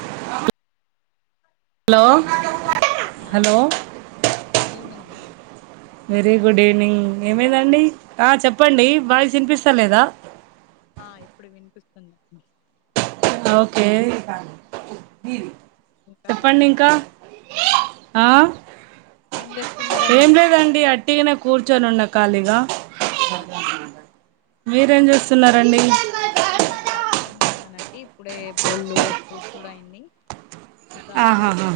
[inaudible] Hello ఆ hello good evening madam very good evening hello ఏమైందండి ఆ చెప్పండి వాయిస్ వినిపిస్తా లేదా ఆ ఇప్పుడు వినిపిస్తుంది ఓకే ఇంకా ఏం చెప్పండి ఇంకా చేస్తున్నారు ఆ ఏం ఏం చేస్తున్నారండి లేదండి అట్టిగనే కూర్చొని ఉన్న ఖాళీగా ఆ మీరేం చేస్తున్నారండి నేను ఇంకా అట్టిగనే ఉన్నానండి ఇప్పుడే బోళ్ళు తూడ్ సుడు అయింది ఇక ఆహా వంట హాహా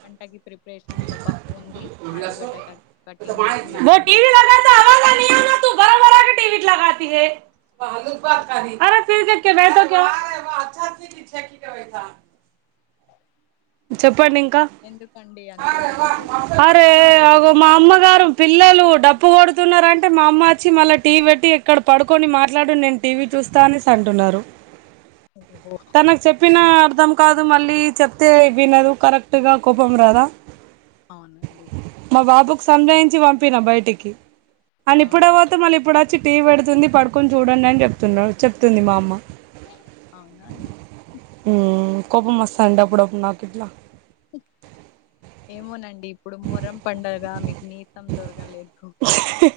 వంటకి ప్రిపరేషన్ ఇగ పప్పు ఉంది ఆలుగడ్డ కట్ కటింగ్ చేసి పెట్టుకున్నాను. చెప్పండి ఇంకా ఎందుకండి అంతగానం కోపం ఆదివారం పిల్లలు డప్పు కొడుతున్నారంటే మా అమ్మ వచ్చి మళ్ళా టీవీ పెట్టి ఇక్కడ పడుకొని మాట్లాడు నేను టీవీ చూస్తా అనేసి అంటున్నారు ఓహో తనకు చెప్పినా అర్థం కా దు మళ్ళీ చెప్తే వినదు కరెక్ట్ గా కోపం రాదా అవునండి మా బాబుకు సంజాయించి పంపిన బైటికి అని ఆహా ఇప్పుడేపోతే మళ్ళ ఇప్పుడు చ్చి టీవి పెడుతుంది పడుకొని చూడండి అని చెప్తుండు చెప్తుంది మా అమ్మ అవునా అండి ఉమ్, కోపం వస్సాండే అప్పుడప్పుడు నాకు ఇట్లా ఏమోనండి ఇప్పుడు మొహరం పండగ మీకు నీ [unintelligible] దొరకలేదు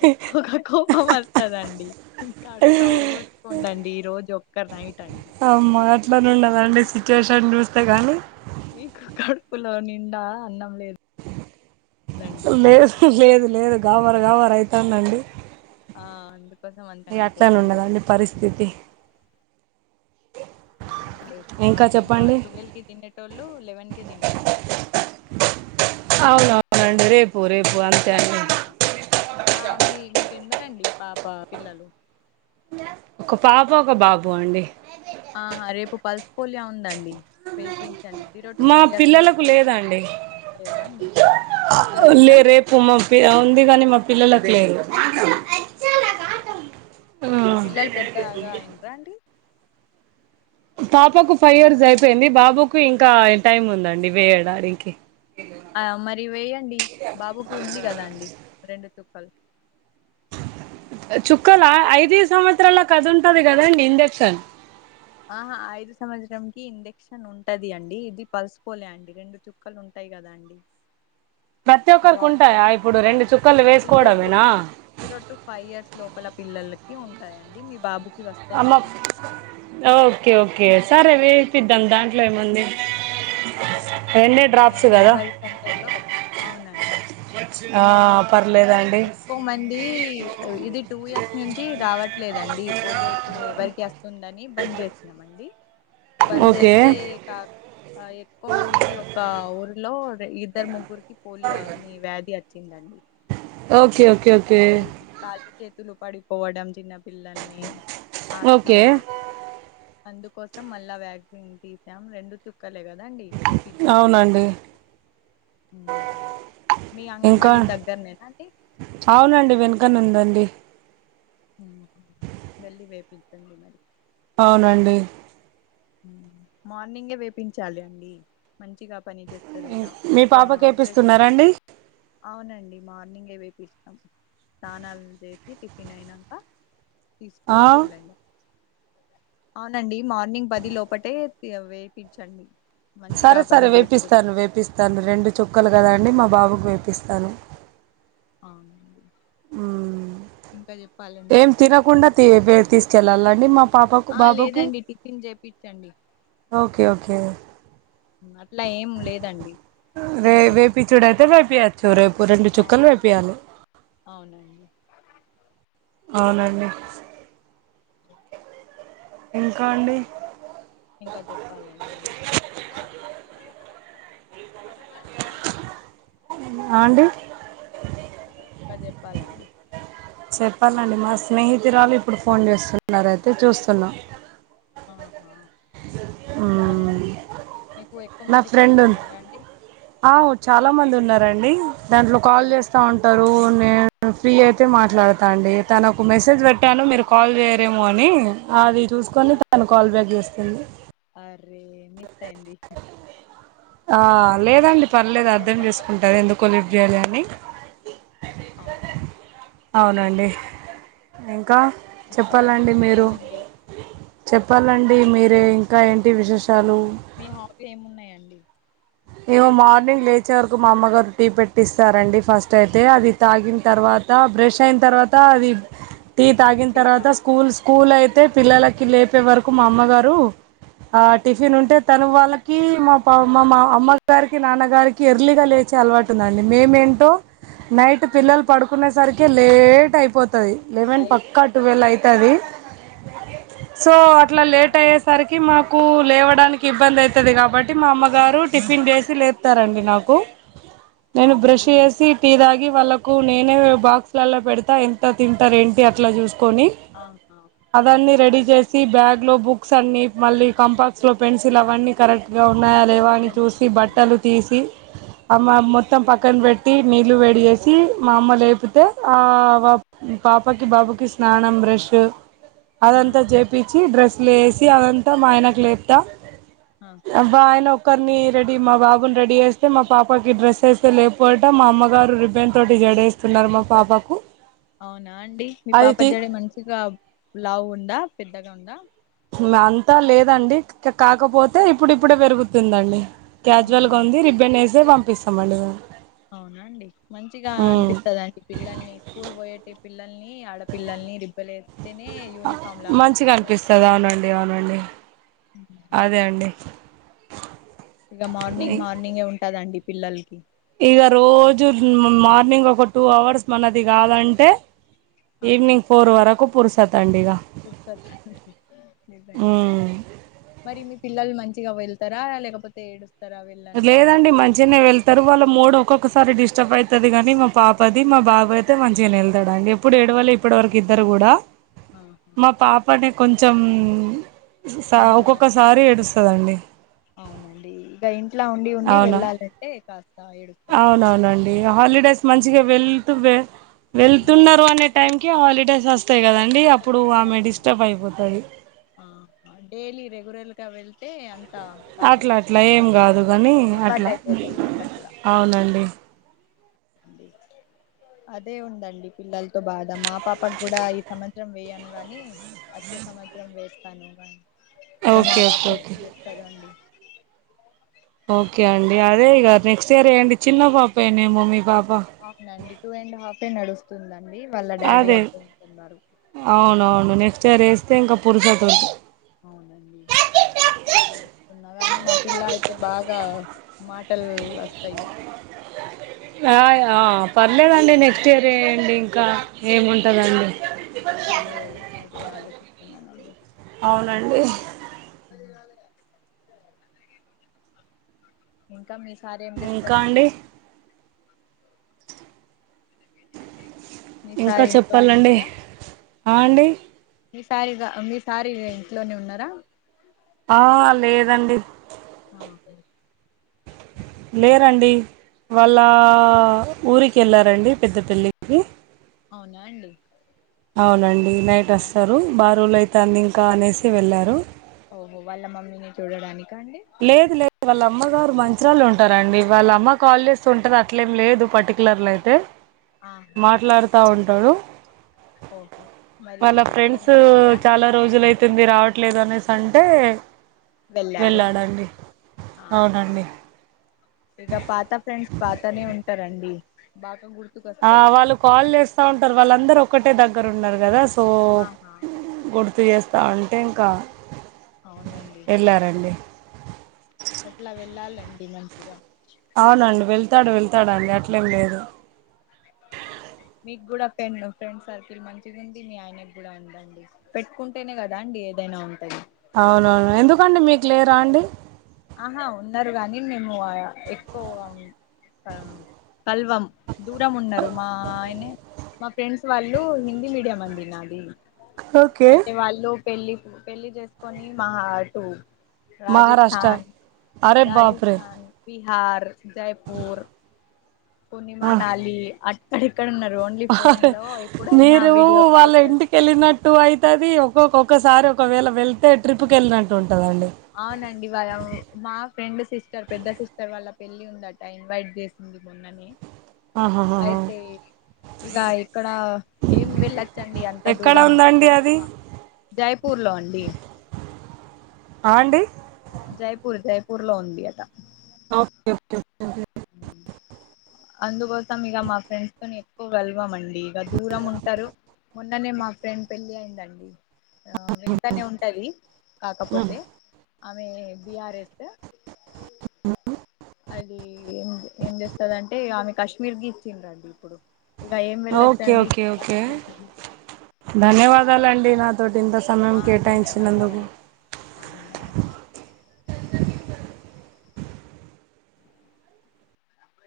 ఎక్కువగా కోపం వస్తాదండి ఇంకాస్త ఓర్పు ఉండండి ఈ రోజు నైట్ అండి అమ్మ అట్లానే ఉండదు అండి సిచ్యువేషన్ చూస్తే గానీ నీకు కడుపులో నిండా అన్నం లేదు లేదు లేదు లేదు గావర్ గావర అయితాంది అండి ఆ అందు ఇగ అట్లానే ఉండదండి పరిస్థితి [unintelligible] ఇంకా చెప్పండి ట్వెల్వ్ కి తినేటోళ్ళు లెవెన్ కి తినండి అవును అవునండి రేపు రేపు అం ఆ మీ మీకు ఎందరు అండి పా పా పిల్లలు ఒక పాప ఒక బాబు అండి ఆహా రేపు పల్స్ పోలియో ఉందండి వేపించండి జీరో టు మా ఫైవ్ ఇయర్స్ లో పిల్లలకు ఉంటారా లేదాండి లేవా అండి ఆ పెద్దోళ్ళేనా లే రేపు మా పి ఉంది కానీ మా పిల్లలకు లేదు మీ పిల్లలు పెద్దగా అయిండ్రా అండి పాపకు ఫైవ్ ఇయర్స్ అయిపోయింది బాబుకు ఇంకా టైమ్ ఉంది అండి వేయడానికి ఆ మరి వేయండి బాబుకి ఉంది కదా అండి రెండు చుక్కలు చుక్కల ఐదే సంవత్సరాల్లో కదుంటాది కదాండి ఇంజెక్షన్ అహా ఐదు సంవత్సరం కి ఇంజక్షన్ ఉంటాది అండి, ఇది పల్స్ పోలియో అండి రెండు చుక్కలు ఉంటాయ్. యే గదా అండి. ప్రతి ఒక్కరికి డ్రాప్స్ ఉంటాయా ఇప్పుడు రెండు చుక్కలు జీరో వేసుకోవడం టు మేనా జీరో టు ఫైవ్ ఇయర్స్ లోపల పిల్లలకి ఉంటాయండి మీ బాబు అమ్మా ఓకే ఓకే. సరే వేపిద్దాం దాంట్లో ఏం ఉంది. అవునండి మీ అంగన్వాడి సెంటర్లో అవునండి. ఆ, పర్లేదండి ఎక్కువ మంది ఇది టూ ఇయర్స్ నుంచి రావట్. లేదండి ఈ పోలియో ఇప్పుడు ఎవరికి అస్తుందని బంద్ జేసిన్నామండి. బంద్ ఓకే జేస్తే ఎక్కువ మందికి ఒక ఊరిలో. ఇద్దరు ముగ్గురికి పోలియో అని వ్యాధి వచ్చిందండి. Okay okay. ఓకే అది కాలు చేతులు పడిపోవడం చిన్నపిల్లల్ని. ఓకే ఆస్తమా అందుకోసం మళ్ళా వ్యాక్సిన్ తీసాం రెండు చుక్క. క్కలే గదండి వేపిచండి. అవునండి ఉమ్ మీ ఇంకా అంగన్వాడి దగ్గరనేనా అండి. ఈ వెనుకనే ఉందండి. ఉమ్ వెళ్ళీ వేపిచండి మరి. అవునండి. మార్నింగే వేపించాలి అండి మంచిగా. పని జేస్తదటా మీ పాపకి ఫ్రెష్ వేపిస్తున్నారండి అవునండి. మార్నింగే వేపిస్తాం స్నానాలు చేసి టిఫిన్ అయినంకా ఆ, తీసుకొని వెళ్ళండి అవునండి మార్నింగ్ ప ది లోపటే వేపిచండి. సరే సరే వేపిస్తాను వేపిస్తాను రెండు చుక్కలు గదా అండి మా బాబుకు వే. పిస్తాను. అవునండి ఇంకా జెప్పాలండి. టీ యే బెడ్ తీసుకెళ్ళాలండి మా. పాపకు ఆ బాబుకి లేదండి టిఫిన్ జేపిచండి ఓకే ఓకే అట్లా ఏం లేదండి తినిపే వేపిచ్చుడైతే వేపియొచ్చు రేపు రెండు చుక్కలు అవునండి వేపియాలే అవునండి అవునండి [inaudible] ఇంకా అండి ఇంకా చెప్పాలండి మీరు ఆ అండి ఇంకా జెప్పాలండి చెప్పాలండి మా స్నేహితురాలు ఇప్పుడు ఫోన్ చేస్తున్నారు అయితే చూస్తున్నాం ఆహా ఎవరండి ఉమ్ మీకు ఎక్కువ మంది ఫ్రెండ్స్ ఉన్నారా అండి ఆ చాలా మంది ఉన్నారండి దాంట్లో ఆ కాల్ జేస్తా ఉంటారు నేను ఫ్రీ అయితే మాట్లాడతా అండి తనకు మెసేజ్ పెట్టాను మీరు కాల్ జేయరేమో అని అది ఆ చూసుకొని తను కాల్ బ్యాక్ చేస్తుంది అరే మిస్ అయింది ఆ లేదండి పర్లేదు అర్థం ఎక్కడికైనా చేసుకుంటారు ఎందుకో కొనివ్వాలి అని అవును అవునండి ఇంకా ఇంకా ఏం చెప్పాలండి మీరు విశేషాలండి? చెప్పాలం డి మీరే ఇంకా ఏంటి విశేష మీ హాబీ ఏమున్నాయండి ఏమో మార్నింగ్ లేచే వరకు మా అమ్మగారు టీ పెట్టిస్తారండి ఫస్ట్ అయితే అది తాగిన తర్వా త బ్రష్ అయిన తర్వాత అది టీ తాగిన టీ తర్వాత తాగు స్కూల్ స్కూల్ అయి తే పిల్లలకి లేపే వరకు మా అమ్మగారు ఆ టిఫిన్ ఉంటే తను వాళ్ళకి మా పామ్ మా అమ్మగారికి నాన్నగారికి ఎర్లీగ లేచే అలవాటు ఉందండి మేమేంటో నైట్ పిల్లలు ఆహా పడుకునే సరికి లేట్ అయిపోతది లెవెన్ అయి పక్కా టువెల్ అయి తది సో అట్లా లేట్ అవును అయ్యేసరికి మాక్ కు లేవడానికి ఇబ్బంది అయితది కాబట్టి మా అమ్మగారు టిఫిన్ చేసి లేపుతారండి నాకు నేను అవునా బ్రష్ అండి చేసి టీ తాగి తీసి వాళ్లకు నేనే బాక్స్ లలో పెడతా ఎంత తింటారు ఏంటి అట్లా చూస్ కొని ఆహా అవన్నీ హ్మ్ రెడీ చేసి బాగ్ లో బుక్స్ అన్ని మళ్ళీ కంపాక్స్ లో పెన్సిల్ అవన్నీ కరెక్ట్ గా ఉన్నాయా లేవా అని చూసుకొని చూసి అవునండి బట్టలు తీసి అమ్మ ఆహా మొత్తం పక్కన పెట్ టి నీళ్లు వడి చేసి మా అమ్మ లేపోతే ఆ పాప్ పాపకి బాబుకి స్నానం బ్రష్ అదంతా ఆహా చేపిచ్చి డ్రెస్సులు వేసి అదంతా మా ఆయనకు లేపుతా ఆహా అబా ఆయన ఒక్కరిని రెడీ మా బాబును రెడీ చేస్తే మా పాపకి డ్రెస్ వేస్తే లేపు అంట మా అమ్మగారు రిబెన్ తోటి జడేస్తుంది ఉన్నారు మా పాపాకు అవునా అండి మీ పాప జడ మంచిగా లావు ఉందా పెద్దగా ఉందా అంతా లేదండి ఇకా కాకపోతే ఇప్పుడు ఇప్పుడే పెరుగుతుందండి క్యాజువల్ గా ఆహా ఉంది రిబెన్ వేసే పంపిస్తామండి అవునండి మంచిగా ఉమ్ అనిపిస్తదండి పిల్లల్ని స్కూల్ పోయేటి పిల్లల్ని ఆడపిల్లల్ని మీరు ఇవ్వలేరు ఆ మంచిగా అనిపిస్తది అవునండి అవునండి అదే అండి ఇంకా మార్నింగ్ మార్నింగే ఉంటదండి పిల్లలకి ఇక రోజు మార్నింగ్ ఒక టూ అవర్స్ మనది కాదంటే ఈవనింగ్ ఫోర్ వరకు పురుస్ కొట్టొద్దు నిజంగానే ఉమ్ మరి మీ పిల్లలు మం చిగా వెళ్తారా లేకపోతే ఏడుస్తారా వెళ్ళను అవి లేదండి మంచిగానే వెళ్తారు వాళ్ళ మూడు ఒక్కొక్క సారి డిస్టర్బ్ అవుతది గాని మా పాపది మా బాబు అయితే మంచిగానే వెళ్తాడుండి ఎప్పుడు ఆ, ఏడువలే ఇప్పటివరకు ఇద్దరు కూడా ఆహా మా పాపనే కొంచెం స్సే ఉమ్ ఆ ఒక్కొక్కసారి ఏడుస్ తదండి అవునండి ఇంకా ఇంట్లా ఉండి ఉండి అవునా వెళ్ళాలంటే కాస్త ఏడుస్తాడు అవునవునండి హాలిడేస్ మంచిగా వెళ్తూ వే వెళ్తున్నారు అనే టైం కి హాలిడేస్ వస్త వస్తాయి కదండి అప్పుడు ఆమె వస్తాయండి డిస్టర్బ్ అయిపోతది గొర్రెలుగా వెళ్తే అం అట్లా అట్లా ఏం కాదు కానీ అలవాటు అట్లా అయిపోతాయి అవునండి అండి అదే ఉందండి పిల్లలతో బాధ మా పాపకు కూడా ఈ సంవత్సరం వేయను గానీ వచ్చే సంవత్స ఇంకేం వేస్తాను గానీ ఇక మా ఓకే పాప ఓకే ఓకే ఏం చెప్తాదో అండి ఓకే అండి అదే ఇగ నెక్స్ట్ ఇయర్ వేయండి చిన్న పాపే నేమో మీ పాప అవునండి టూ అండ్ హాఫ్ ఏ నడుస్తుందండి వాళ్ళ డాడీ అదే అద్దు అంటున్నారు అవునవును నెక్స్ట్ ఇయర్ వేస్తే ఇంకా పురుశోతాదండి అంటే చూసుకున్నా గాని మా పిల్ల అయితే బాగా మాటలు వస్తాయి త య పర్లేదండి నెక్స్ట్ ఇయర్ ఎయండీ ఇంకా ఆ ఏముంటదండి అదే అదే ఆలోచిస్తున్నానండి అవునండి ఉమ్ ఇంకా మీ సార్ ఏం ఇంకా చేస్తారండి అండి మీ ఇంకా సార్ ఇంట్లోనే చెప్పాలండి ఉన్నారా ఆ అండి మీ సార్ ఇగ మీ సార్ ఇగ ఇంట్లోనే ఉన్నారా ఆ లేదండి ఆ ఒకే లేరండి వాళ్ళ ఊరికి వెళ్ళారండి పెద్ద పెళ్ళికి అవునా అండి అవునండి నైట్ వస్తారు బారువులు అయితంది ఇంకా అనేసి వెళ్ళారు ఓహో వాళ్ళ మమ్మీని చూడడానిక అండి లేదు లేదు వాళ్ళ అమ్మ గారు మంచరాళ్ళు ఉంటారండి వాళ్ళ అమ్మ కాల్ చేస్త ఉంటది అట్లేం లేదు పర్టికులర్ లో అయితే ఆహా మాట్లాడుతా ఉంటాడు ఓహో మరి వాళ్ళ ఒట్టిగానే ఫ్రెండ్స్ వెళ్ళారా చాలా రోజులు అయితుంది రావట్లేదు అనేసి అంటే వెళ్ళారు వెళ్ళాడండి ఆహా అవునండి ఇక పాత ఫ్రెండ్స్ పాతనే ఉంటారండి బాగా గుర్ ఆ వాళ్ళు కాల్ చేస్తా ఉంటారు వాళ్ళ అందరూ ఒక్కటే దగ్గర ఉన్నారు కదా సో ఆహా గుర్తు చేస్తా అంటే ఇంకా అవునండి ఎళ్లారండి అట్లా వెళ్ళాలండి మంచిగా తాడు వెళ్తాడండి అట్లేం లేదు మీకు కూడా పెన్ను ఫ్రెండ్ సర్కిల్ మంచిగా ఉంది మీ ఆయనకి కూడా ఉందండి పెట్టుకుంటేనే కదా అండి ఏదైనా ఉంటాది అవునవును ఎందుకండి మీకు లేరా అండి ఆహా ఉన్నారు గాని మేము ఎక్కువగా ఉన్ కల్వం కల్వం దూరం ఉన్నారు మా ఆయనే మా ఫ్రెండ్స్ వాళ్ళు హిందీ మీడియం అండి నాది ఓకే అయితే వాళ్ళు పెళ్లి పెళ్లి చేసుకొని మహా టూ రాజస్ మహారాష్ట్ర స్థాన్ అరే బాప్రే రాజస్థన్ బిహార్ జయపూర్ ఆ అక్కడెక్కడ ఉన్నారు ఓన్లీ ఫోన్ లో ఎప్పుడైనా మీరు వీడియో వాళ్ళ కాల్స్ ఇంటికేళ్ళినట్టు టూ అయితది ఒక్కొక్కొక్కసారి ఒకవేళ వెళ్తే ట్రిప్కి వెళ్ళినట్టు ఉంన్ అవునండి వాళ్ళము మా ఫ్రెండ్ సిస్టర్ పెద్ద సిస్టర్ వాళ్ల పెళ్ళి ఉందట ఇన్వైట్ చేసింది మొన్ననే ఆహా అయితే ఏమి ఇక ఇక్కడ ఏం వెళ్ళచ్చండి అంత ఎక్కడ దూరం ఉందండి ఉహు అది ప జై పూర్లో అండి ఆ అండి జైపూర్ జైపూర్ లో ఉంది అట ఆ ఓకే ఒకే ఊ అందుకోసం ఇగ మా ఫ్రెండ్స్ తోని ఎక్కువ వెల్వమండి ఇగ దూరం ఉంటరు మొన్ననే మా ఫ్రెండ్ పెళ్ళి అయిందండి ఆ వెంటనే ఉంటది కాకపోతే అమె బిఆర్ఎస్సు అదీ ఏం ఏం జేస్తదం టే ఆమె కశ్మీర్ గీ ఇచ్చిండ్రండి ఇప్పుడు ఇక ఏం ఆ ఓకే వెళ్ళొచ్చండి ఓకే ఓకే కాశ్మీర్కి ధన్యవాదాలండి నా తోటి ఇంత సమయం కేటాయించినందుకు ఆ ధన్యవాదాలండి